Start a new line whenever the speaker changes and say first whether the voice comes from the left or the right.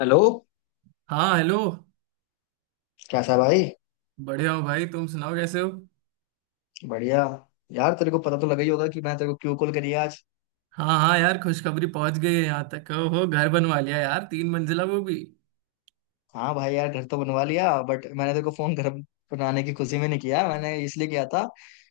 left: Hello.
right: हाँ hello.
left: कैसा भाई।
right: बढ़िया हो भाई तुम सुनाओ कैसे हो।
left: बढ़िया। यार तेरे को पता तो लगा ही होगा कि मैंने तेरे को क्यों कॉल करी आज।
right: हाँ हाँ यार खुशखबरी पहुंच गई है यहाँ तक हो घर बनवा लिया यार 3 मंजिला वो भी।
left: हाँ भाई, यार घर तो बनवा लिया बट मैंने तेरे को फोन घर बनाने की खुशी में नहीं किया, मैंने इसलिए किया था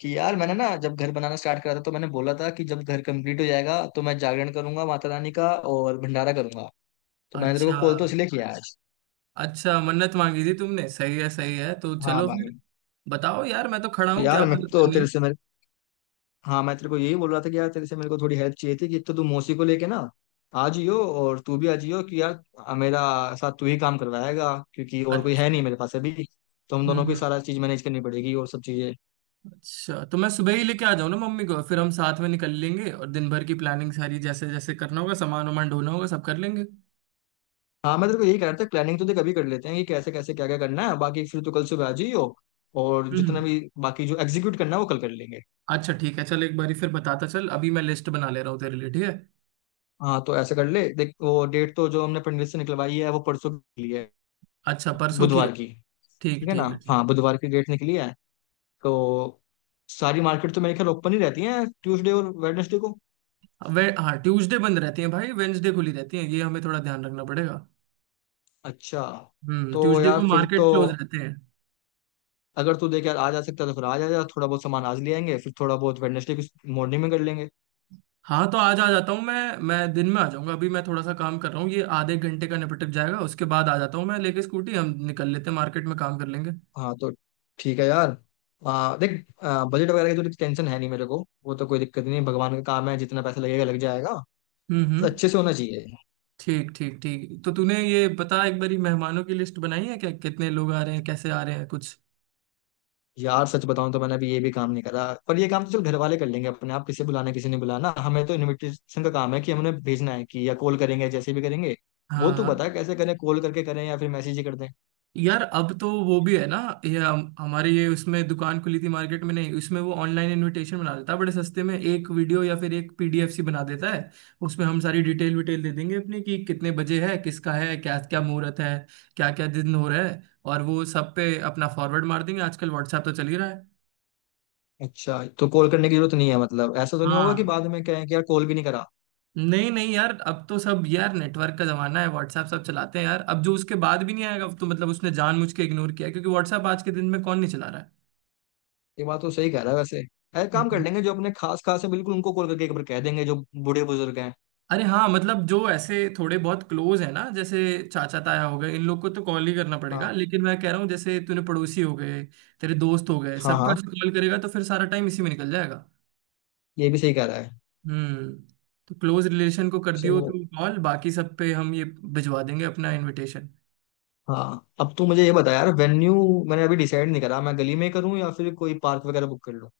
left: कि यार मैंने ना जब घर बनाना स्टार्ट करा था तो मैंने बोला था कि जब घर कंप्लीट हो जाएगा तो मैं जागरण करूंगा माता रानी का और भंडारा करूंगा। तो मैंने तेरे
right: अच्छा
left: को कॉल तो इसलिए किया आज। अच्छा।
right: अच्छा मन्नत मांगी थी तुमने सही है तो
left: हाँ
right: चलो
left: भाई,
right: फिर बताओ यार मैं तो खड़ा हूँ क्या
left: यार मैं
right: मदद
left: तो
right: करनी है।
left: तेरे से, हाँ मैं तेरे को यही बोल रहा था कि यार तेरे से मेरे को थोड़ी हेल्प चाहिए थी कि एक तो तू मौसी को लेके ना आ जियो, और तू भी आ जियो कि यार मेरा साथ तू ही काम करवाएगा, क्योंकि और कोई है
right: अच्छा।
left: नहीं मेरे पास अभी। तो हम
right: हम्म
left: दोनों को ही
right: हम्म,
left: सारा चीज मैनेज करनी पड़ेगी और सब चीजें।
right: अच्छा तो मैं सुबह ही लेके आ जाऊँ ना मम्मी को फिर हम साथ में निकल लेंगे और दिन भर की प्लानिंग सारी जैसे जैसे करना होगा सामान वामान ढोना होगा सब कर लेंगे।
left: हाँ मैं तेरे को यही कह रहा था, प्लानिंग तो देख अभी कर लेते हैं कि कैसे कैसे क्या क्या करना है, बाकी फिर तू कल सुबह आ जियो, और जितना
right: हम्म।
left: भी बाकी जो एग्जीक्यूट करना है वो कल कर लेंगे।
right: अच्छा ठीक है चल एक बारी फिर बताता चल अभी मैं लिस्ट बना ले रहा हूँ तेरे लिए ठीक है।
left: हाँ तो ऐसा कर ले, देख वो डेट तो जो हमने पंडित से निकलवाई है वो परसों के लिए है,
right: अच्छा परसों की है।
left: बुधवार की। ठीक
right: ठीक
left: है ना।
right: ठीक है ठीक।
left: हाँ बुधवार की डेट निकली है। तो सारी मार्केट तो मेरे ख्याल ओपन ही रहती है ट्यूसडे और वेडनेसडे को।
right: वे हाँ ट्यूसडे बंद रहती है भाई वेंसडे खुली रहती है ये हमें थोड़ा ध्यान रखना पड़ेगा।
left: अच्छा। तो
right: ट्यूसडे
left: यार
right: को
left: फिर तो,
right: मार्केट क्लोज रहते हैं।
left: अगर तू देख यार आज आ सकता है तो फिर आज आ जा, थोड़ा बहुत सामान आज ले आएंगे, फिर थोड़ा बहुत वेडनेसडे की मॉर्निंग में कर लेंगे।
right: हाँ तो आज आ जाता हूँ मैं दिन में आ जाऊंगा अभी मैं थोड़ा सा काम कर रहा हूँ ये आधे घंटे का निपट जाएगा उसके बाद आ जाता हूँ मैं लेके स्कूटी हम निकल लेते हैं मार्केट में काम कर लेंगे।
left: हाँ तो ठीक है यार। देख बजट वगैरह की तो टेंशन है नहीं मेरे को, वो तो कोई दिक्कत नहीं, भगवान का काम है, जितना पैसा लगेगा लग जाएगा। बस
right: हम्म।
left: अच्छे से होना चाहिए।
right: ठीक ठीक ठीक तो तूने ये बता एक बारी मेहमानों की लिस्ट बनाई है क्या कितने लोग आ रहे हैं कैसे आ रहे हैं कुछ।
left: यार सच बताऊं तो मैंने अभी ये भी काम नहीं करा, पर ये काम तो चल घर वाले कर लेंगे अपने आप, किसे बुलाना किसी ने बुलाना, हमें तो इनविटेशन का काम है कि हमने भेजना है कि या कॉल करेंगे जैसे भी करेंगे। वो तू
right: हाँ
left: बता कैसे करें, कॉल करके करें या फिर मैसेज ही कर दें।
right: यार अब तो वो भी है ना। ये हमारे ये उसमें दुकान खुली थी मार्केट में नहीं उसमें वो ऑनलाइन इनविटेशन बना देता है बड़े सस्ते में एक वीडियो या फिर एक पीडीएफ सी बना देता है। उसमें हम सारी डिटेल विटेल दे देंगे अपनी कि कितने बजे है किसका है क्या क्या मुहूर्त है क्या क्या दिन हो रहा है और वो सब पे अपना फॉरवर्ड मार देंगे आजकल व्हाट्सएप तो चल ही रहा है।
left: अच्छा तो कॉल करने की जरूरत नहीं है, मतलब ऐसा तो नहीं होगा कि
right: हाँ।
left: बाद में कहें कि यार कॉल भी नहीं करा।
right: नहीं नहीं यार अब तो सब यार नेटवर्क का जमाना है व्हाट्सएप सब चलाते हैं यार अब जो उसके बाद भी नहीं आएगा अब तो मतलब उसने जानबूझ के इग्नोर किया है, क्योंकि व्हाट्सएप आज के दिन में कौन नहीं चला रहा
left: ये बात तो सही कह रहा है वैसे। एक
right: है।
left: काम कर लेंगे जो अपने खास खास है बिल्कुल उनको कॉल करके एक बार कह देंगे, जो बूढ़े बुजुर्ग हैं।
right: अरे हाँ मतलब जो ऐसे थोड़े बहुत क्लोज है ना जैसे चाचा ताया हो गए इन लोग को तो कॉल ही करना पड़ेगा
left: हाँ
right: लेकिन मैं कह रहा हूँ जैसे तूने पड़ोसी हो गए तेरे दोस्त हो गए
left: हाँ
right: सबका
left: हाँ,
right: कॉल करेगा तो फिर सारा टाइम इसी में निकल जाएगा।
left: ये भी सही कह रहा है।
right: हम्म। तो क्लोज रिलेशन को कर
left: सो
right: दियो तू कॉल बाकी सब पे हम ये भिजवा देंगे अपना इनविटेशन।
left: हाँ, अब तू मुझे ये बता यार वेन्यू, मैंने अभी डिसाइड नहीं करा मैं गली में करूँ या फिर कोई पार्क वगैरह बुक कर लूँ।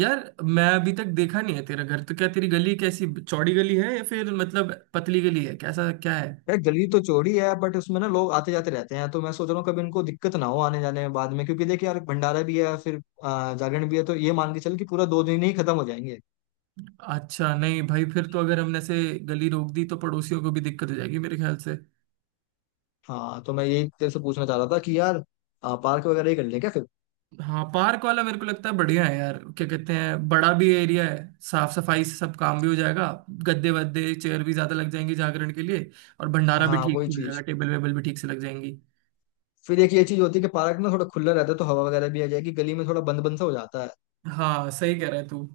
right: यार मैं अभी तक देखा नहीं है तेरा घर तो क्या तेरी गली कैसी चौड़ी गली है या फिर मतलब पतली गली है कैसा क्या है।
left: यार गली तो चौड़ी है, बट उसमें ना लोग आते जाते रहते हैं तो मैं सोच रहा हूँ कभी इनको दिक्कत ना हो आने जाने में बाद में, क्योंकि देख यार भंडारा भी है, फिर जागरण भी है, तो ये मान के चल कि पूरा 2 दिन ही खत्म हो जाएंगे।
right: अच्छा नहीं भाई फिर तो अगर हमने से गली रोक दी तो पड़ोसियों को भी दिक्कत हो जाएगी मेरे ख्याल से।
left: हाँ तो मैं यही तेरे से पूछना चाह रहा था कि यार पार्क वगैरह ही कर लें क्या फिर।
right: हाँ पार्क वाला मेरे को लगता है बढ़िया है यार क्या कहते हैं बड़ा भी एरिया है साफ सफाई से सब काम भी हो जाएगा गद्दे वद्दे चेयर भी ज्यादा लग जाएंगी जागरण के लिए और भंडारा भी
left: हाँ
right: ठीक
left: वही
right: से हो जाएगा
left: चीज,
right: टेबल वेबल भी ठीक से लग जाएंगी।
left: फिर एक ये चीज होती है कि पार्क ना थोड़ा खुला रहता है तो हवा वगैरह भी आ जाएगी, गली में थोड़ा बंद बंद सा हो जाता है।
right: हाँ सही कह रहा है तू।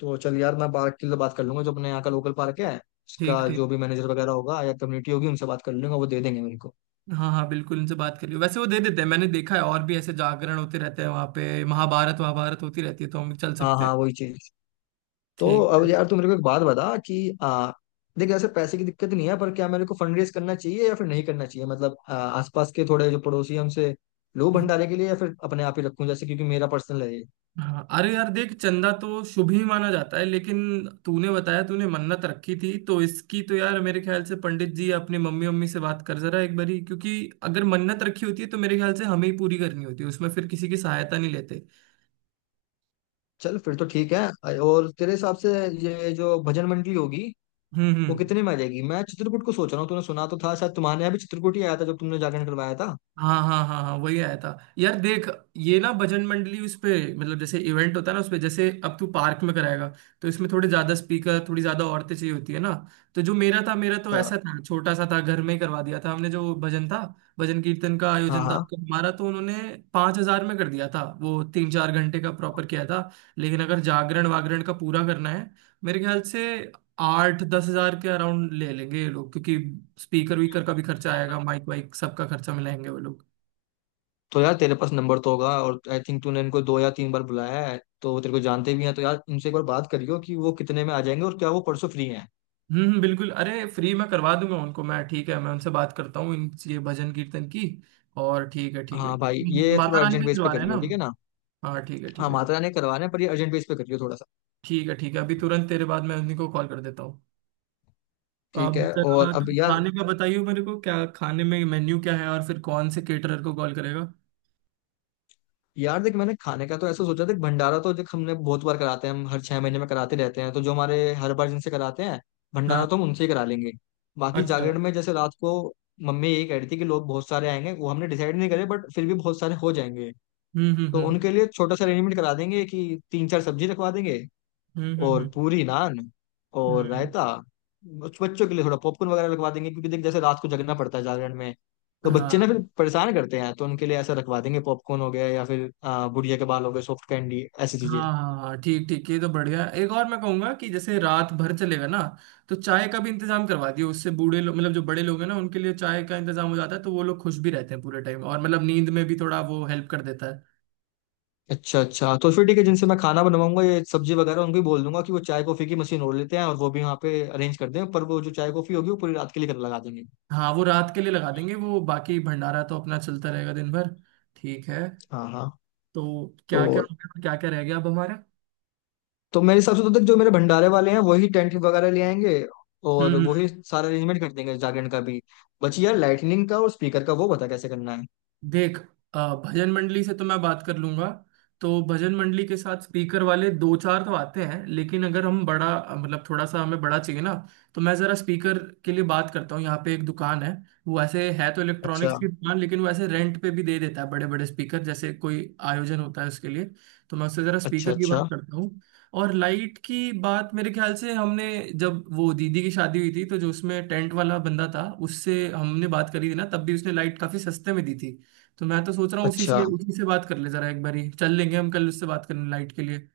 left: तो चल यार मैं पार्क की तो बात कर लूंगा, जो अपने यहाँ का लोकल पार्क है
right: ठीक
left: उसका जो
right: ठीक।
left: भी मैनेजर वगैरह होगा या कम्युनिटी होगी उनसे बात कर लूंगा, वो दे देंगे मेरे को।
right: हाँ हाँ बिल्कुल उनसे बात कर लियो वैसे वो दे देते हैं मैंने देखा है और भी ऐसे जागरण होते रहते हैं वहाँ पे महाभारत वहाभारत होती रहती है तो हम चल
left: हाँ
right: सकते हैं।
left: हाँ वही चीज। तो
right: ठीक
left: अब यार तू मेरे को एक बात बता कि आ, देख ऐसे पैसे की दिक्कत नहीं है, पर क्या मेरे को फंड रेज करना चाहिए या फिर नहीं करना चाहिए, मतलब आसपास के थोड़े जो पड़ोसी हैं उनसे लो
right: है।
left: भंडारे के लिए या फिर अपने आप ही रखूं जैसे, क्योंकि मेरा पर्सनल है ये।
right: हाँ अरे यार देख चंदा तो शुभ ही माना जाता है लेकिन तूने बताया तूने मन्नत रखी थी तो इसकी तो यार मेरे ख्याल से पंडित जी अपनी मम्मी मम्मी से बात कर जरा एक बारी क्योंकि अगर मन्नत रखी होती है तो मेरे ख्याल से हमें ही पूरी करनी होती है उसमें फिर किसी की सहायता नहीं लेते।
left: चल फिर तो ठीक है। और तेरे हिसाब से ये जो भजन मंडली होगी वो
right: हम्म।
left: कितने में आ जाएगी, मैं चित्रकूट को सोच रहा हूँ, तूने सुना तो था शायद, तुम्हारे यहाँ भी चित्रकूट ही आया था जब तुमने जागरण करवाया था।
right: हाँ हाँ हाँ हाँ वही आया था। यार देख ये ना भजन मंडली उस पे मतलब जैसे इवेंट होता है ना उस पे जैसे अब तू पार्क में कराएगा तो इसमें थोड़े ज्यादा स्पीकर थोड़ी ज्यादा औरतें चाहिए होती है ना तो जो मेरा था मेरा तो
left: अच्छा।
right: ऐसा था छोटा सा था घर में ही करवा दिया था हमने जो भजन था भजन कीर्तन का
left: हाँ
right: आयोजन था
left: हाँ।
right: तो हमारा तो उन्होंने 5,000 में कर दिया था वो 3-4 घंटे का प्रॉपर किया था। लेकिन अगर जागरण वागरण का पूरा करना है मेरे ख्याल से 8-10 हज़ार के अराउंड ले लेंगे ये लोग क्योंकि स्पीकर वीकर का भी खर्चा आएगा माइक वाइक सबका खर्चा मिलाएंगे वो लोग।
left: तो यार तेरे पास नंबर तो होगा, और आई थिंक तूने इनको दो या तीन बार बुलाया है तो वो तेरे को जानते भी हैं, तो यार उनसे एक बार बात करियो कि वो कितने में आ जाएंगे और क्या वो परसों फ्री हैं।
right: बिल्कुल अरे फ्री में करवा दूंगा उनको मैं ठीक है मैं उनसे बात करता हूँ इन ये भजन कीर्तन की। और ठीक
left: हाँ भाई
right: है
left: ये
right: माता
left: थोड़ा
right: रानी
left: अर्जेंट
right: का
left: बेस पे
right: दिलवा रहे हैं ना
left: करियो, ठीक है
right: हम?
left: ना।
right: हाँ ठीक है
left: हाँ
right: ठीक है
left: माता
right: ठीक।
left: रानी करवाना है पर ये अर्जेंट बेस पे करियो थोड़ा सा।
right: ठीक है अभी तुरंत तेरे बाद मैं उन्हीं को कॉल कर देता हूँ।
left: ठीक
right: अब
left: है। और
right: जरा
left: अब
right: तुम
left: यार,
right: खाने का बताइए मेरे को क्या खाने में मेन्यू क्या है और फिर कौन से केटरर को कॉल करेगा।
left: यार देख मैंने खाने का तो ऐसा सोचा, देख भंडारा तो देख हमने बहुत बार कराते हैं, हम हर 6 महीने में कराते रहते हैं, तो जो हमारे हर बार जिनसे कराते हैं
right: हाँ।
left: भंडारा तो हम उनसे ही करा लेंगे। बाकी
right: अच्छा।
left: जागरण में जैसे रात को मम्मी यही कह रही थी कि लोग बहुत सारे आएंगे, वो हमने डिसाइड नहीं करे बट फिर भी बहुत सारे हो जाएंगे, तो
right: हम्म।
left: उनके लिए छोटा सा अरेंजमेंट करा देंगे कि तीन चार सब्जी रखवा देंगे,
right: हम्म
left: और
right: हम्म
left: पूरी नान
right: हम्म
left: और
right: हम्म,
left: रायता। बच्चों के लिए थोड़ा पॉपकॉर्न वगैरह रखवा देंगे, क्योंकि देख जैसे रात को जगना पड़ता है जागरण में तो बच्चे
right: हाँ
left: ना फिर परेशान करते हैं, तो उनके लिए ऐसा रखवा देंगे, पॉपकॉर्न हो गया या फिर गुड़िया के बाल हो गए, सॉफ्ट कैंडी ऐसी चीजें।
right: हाँ हाँ हाँ, ठीक ठीक ये तो बढ़िया है। एक और मैं कहूंगा कि जैसे रात भर चलेगा ना तो चाय का भी इंतजाम करवा दियो उससे बूढ़े लोग मतलब जो बड़े लोग हैं ना उनके लिए चाय का इंतजाम हो जाता है तो वो लोग खुश भी रहते हैं पूरे टाइम और मतलब नींद में भी थोड़ा वो हेल्प कर देता है।
left: अच्छा अच्छा, तो फिर ठीक है, जिनसे मैं खाना बनवाऊंगा ये सब्जी वगैरह उनको भी बोल दूंगा कि वो चाय कॉफी की मशीन और लेते हैं और वो भी वहाँ पे अरेंज कर दें, पर वो जो चाय कॉफी होगी वो पूरी रात के लिए कर लगा देंगे।
right: हाँ वो रात के लिए लगा देंगे वो बाकी भंडारा तो अपना चलता रहेगा दिन भर। ठीक है।
left: हाँ हाँ।
right: तो
left: तो
right: क्या क्या हो गया क्या क्या रह गया अब हमारा।
left: तो मेरे हिसाब से तो तक जो मेरे भंडारे वाले हैं वही टेंट वगैरह ले आएंगे,
right: हम्म
left: और
right: हम्म।
left: वही सारा अरेंजमेंट कर देंगे जागरण का भी। बची यार लाइटनिंग का और स्पीकर का, वो बता कैसे करना है।
right: देख भजन मंडली से तो मैं बात कर लूंगा तो भजन मंडली के साथ स्पीकर वाले दो चार तो आते हैं लेकिन अगर हम बड़ा मतलब थोड़ा सा हमें बड़ा चाहिए ना तो मैं जरा स्पीकर के लिए बात करता हूँ यहाँ पे एक दुकान है वो ऐसे है तो
left: अच्छा
right: इलेक्ट्रॉनिक्स की दुकान लेकिन वो ऐसे रेंट पे भी दे देता है बड़े बड़े स्पीकर जैसे कोई आयोजन होता है उसके लिए तो मैं उससे जरा
left: अच्छा
right: स्पीकर की
left: अच्छा
right: बात करता हूँ और लाइट की बात मेरे ख्याल से हमने जब वो दीदी की शादी हुई थी तो जो उसमें टेंट वाला बंदा था उससे हमने बात करी थी ना तब भी उसने लाइट काफी सस्ते में दी थी तो मैं तो सोच रहा हूँ
left: अच्छा।
right: उसी से बात कर ले जरा एक बारी चल लेंगे हम कल उससे बात करने लाइट के लिए।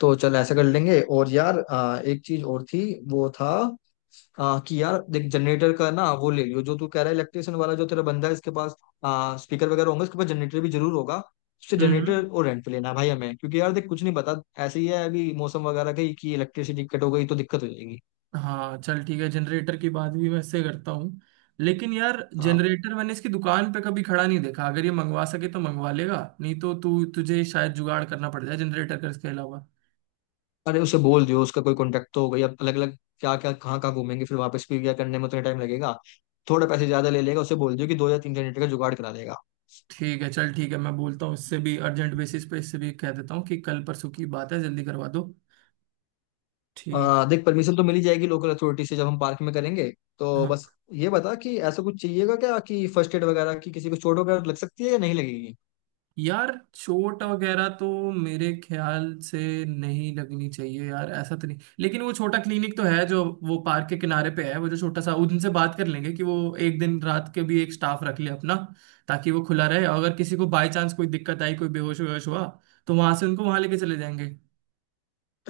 left: तो चल ऐसा कर लेंगे। और यार एक चीज और थी, वो था कि यार देख जनरेटर का ना वो ले लियो, जो तू कह रहा है इलेक्ट्रिशियन वाला जो तेरा बंदा है इसके पास स्पीकर वगैरह होंगे, उसके पास जनरेटर भी जरूर होगा। उससे
right: हम्म हम्म।
left: जनरेटर और रेंट पे लेना है भाई हमें, क्योंकि यार देख कुछ नहीं पता ऐसे ही है अभी मौसम वगैरह का ही, कि इलेक्ट्रिसिटी कट हो गई तो दिक्कत हो जाएगी।
right: हाँ चल ठीक है जनरेटर की बात भी मैं इससे करता हूँ लेकिन यार जनरेटर मैंने इसकी दुकान पे कभी खड़ा नहीं देखा अगर ये मंगवा सके तो मंगवा लेगा नहीं तो तू तुझे शायद जुगाड़ करना पड़ जाए जनरेटर का इसके अलावा।
left: अरे उसे बोल दियो, उसका कोई कांटेक्ट तो हो गई, अब अलग अलग क्या क्या कहाँ कहाँ घूमेंगे, फिर वापस भी क्या करने में उतना टाइम लगेगा। थोड़े पैसे ज्यादा ले लेगा, उसे बोल दियो कि दो या तीन जनरेटर का जुगाड़ करा देगा।
right: ठीक है चल ठीक है मैं बोलता हूँ इससे भी अर्जेंट बेसिस पे इससे भी कह देता हूँ कि कल परसों की बात है जल्दी करवा दो। ठीक
left: देख परमिशन तो मिल ही जाएगी लोकल अथॉरिटी से जब हम पार्क में करेंगे, तो
right: है,
left: बस ये बता कि ऐसा कुछ चाहिएगा क्या कि फर्स्ट एड वगैरह की, किसी को चोट वगैरह लग सकती है या नहीं लगेगी।
right: यार चोट वगैरह तो मेरे ख्याल से नहीं लगनी चाहिए यार ऐसा तो नहीं लेकिन वो छोटा क्लिनिक तो है जो वो पार्क के किनारे पे है वो जो छोटा सा उनसे बात कर लेंगे कि वो एक दिन रात के भी एक स्टाफ रख ले अपना ताकि वो खुला रहे और अगर किसी को बाय चांस कोई दिक्कत आई कोई बेहोश वेहोश हुआ तो वहां से उनको वहां लेके चले जाएंगे।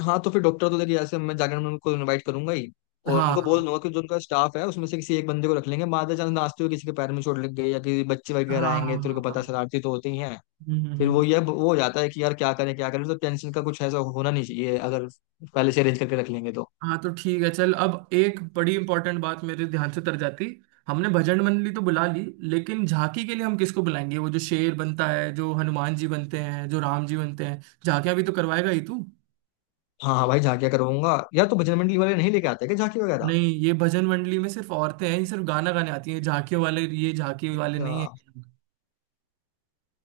left: हाँ तो फिर डॉक्टर तो देखिए ऐसे मैं जाकर मैं उनको इनवाइट करूंगा ही, और
right: हाँ
left: उनको
right: हाँ
left: बोल दूंगा कि जो उनका स्टाफ है उसमें से किसी एक बंदे को रख लेंगे, बाय चांस नाचते हुए किसी के पैर में चोट लग गई या किसी बच्चे
right: हाँ
left: वगैरह आएंगे,
right: हाँ
left: तो उनको
right: हाँ
left: पता
right: हाँ।
left: शरारती तो होते ही हैं।
right: हम्म हम्म
left: फिर
right: हम्म।
left: वो ये वो हो जाता है कि यार क्या करें क्या करें, तो टेंशन का कुछ ऐसा होना नहीं चाहिए, अगर पहले से अरेंज करके रख लेंगे तो।
right: हाँ तो ठीक है चल अब एक बड़ी इंपॉर्टेंट बात मेरे ध्यान से तर जाती हमने भजन मंडली तो बुला ली लेकिन झांकी के लिए हम किसको बुलाएंगे वो जो शेर बनता है जो हनुमान जी बनते हैं जो राम जी बनते हैं झांकियां भी तो करवाएगा ही तू।
left: हाँ हाँ भाई झांकिया करवाऊंगा यार, तो बजरंग मंडली वाले नहीं लेके आते क्या झांकी वगैरह।
right: नहीं ये भजन मंडली में सिर्फ औरतें हैं ये सिर्फ गाना गाने आती हैं झांकियों वाले ये झांकी वाले
left: अच्छा,
right: नहीं है।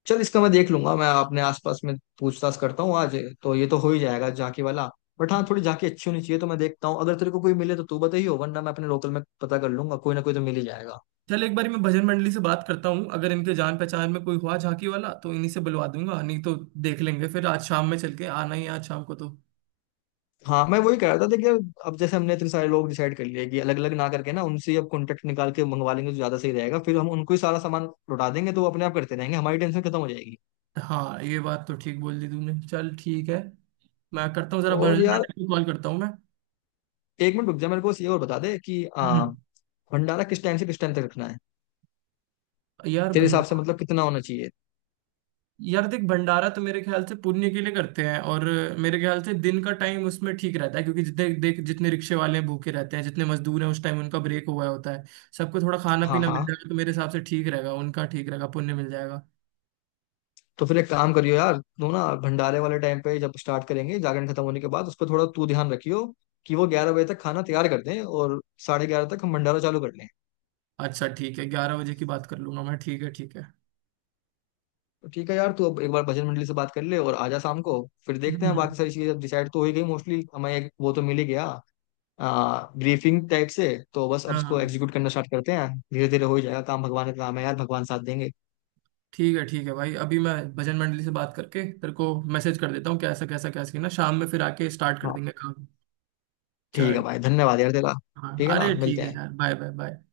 left: चल इसका मैं देख लूंगा, मैं अपने आसपास में पूछताछ करता हूँ आज, तो ये तो हो ही जाएगा झांकी वाला, बट हाँ थोड़ी झांकी अच्छी होनी चाहिए, तो मैं देखता हूँ अगर तेरे को कोई मिले तो तू बताइयो, वरना मैं अपने लोकल में पता कर लूंगा, कोई ना कोई तो मिल ही जाएगा।
right: चल एक बार मैं भजन मंडली से बात करता हूँ अगर इनके जान पहचान में कोई हुआ झांकी वाला तो इन्हीं से बुलवा दूंगा नहीं तो देख लेंगे फिर आज शाम में चल के आना ही है आज शाम को तो।
left: हाँ मैं वही कह रहा था, देखिए अब जैसे हमने इतने सारे लोग डिसाइड कर लिए कि अलग अलग ना करके ना उनसे ही अब कॉन्टेक्ट निकाल के मंगवा लेंगे तो ज्यादा सही रहेगा, फिर हम उनको ही सारा सामान लौटा देंगे तो वो अपने आप करते रहेंगे, हमारी टेंशन खत्म हो जाएगी।
right: हाँ ये बात तो ठीक बोल दी तूने चल ठीक है मैं करता हूँ जरा
left: और
right: भजन
left: यार
right: मंडल को कॉल करता हूँ मैं।
left: एक मिनट रुक जा, मेरे को बस ये और बता दे कि
right: हम्म।
left: भंडारा किस टाइम से किस टाइम तक रखना है,
right: यार
left: तेरे हिसाब से
right: भंडारा
left: मतलब कितना होना चाहिए।
right: यार देख भंडारा तो मेरे ख्याल से पुण्य के लिए करते हैं और मेरे ख्याल से दिन का टाइम उसमें ठीक रहता है क्योंकि जितने देख जितने रिक्शे वाले हैं भूखे रहते हैं जितने मजदूर हैं उस टाइम उनका ब्रेक हुआ होता है सबको थोड़ा खाना
left: हाँ
right: पीना मिल
left: हाँ।
right: जाएगा तो मेरे हिसाब से ठीक रहेगा उनका ठीक रहेगा पुण्य मिल जाएगा।
left: तो फिर एक काम करियो यार, तू ना भंडारे वाले टाइम पे जब स्टार्ट करेंगे जागरण खत्म होने के बाद उस पर थोड़ा तू ध्यान रखियो कि वो 11 बजे तक खाना तैयार कर दें, और साढ़े 11 तक हम भंडारा चालू कर लें।
right: अच्छा ठीक है 11 बजे की बात कर लूंगा मैं ठीक है ठीक है।
left: तो ठीक है यार, तू अब एक बार बजट मंडली से बात कर ले और आजा शाम को, फिर देखते हैं
right: हम्म।
left: बाकी सारी चीजें डिसाइड तो हो ही गई मोस्टली हमें, एक वो तो मिल ही गया, ब्रीफिंग टाइप से। तो बस अब
right: हाँ
left: उसको एग्जीक्यूट करना स्टार्ट करते हैं। धीरे धीरे हो ही जाएगा काम, भगवान का काम है यार, भगवान साथ देंगे।
right: ठीक है भाई अभी मैं भजन मंडली से बात करके तेरे को मैसेज कर देता हूँ कैसा कैसा कैसा ना शाम में फिर आके स्टार्ट कर
left: हाँ
right: देंगे काम।
left: ठीक है
right: चल।
left: भाई, धन्यवाद यार तेरा।
right: हाँ
left: ठीक है
right: अरे
left: ना,
right: ठीक
left: मिलते
right: है
left: हैं।
right: यार बाय बाय बाय।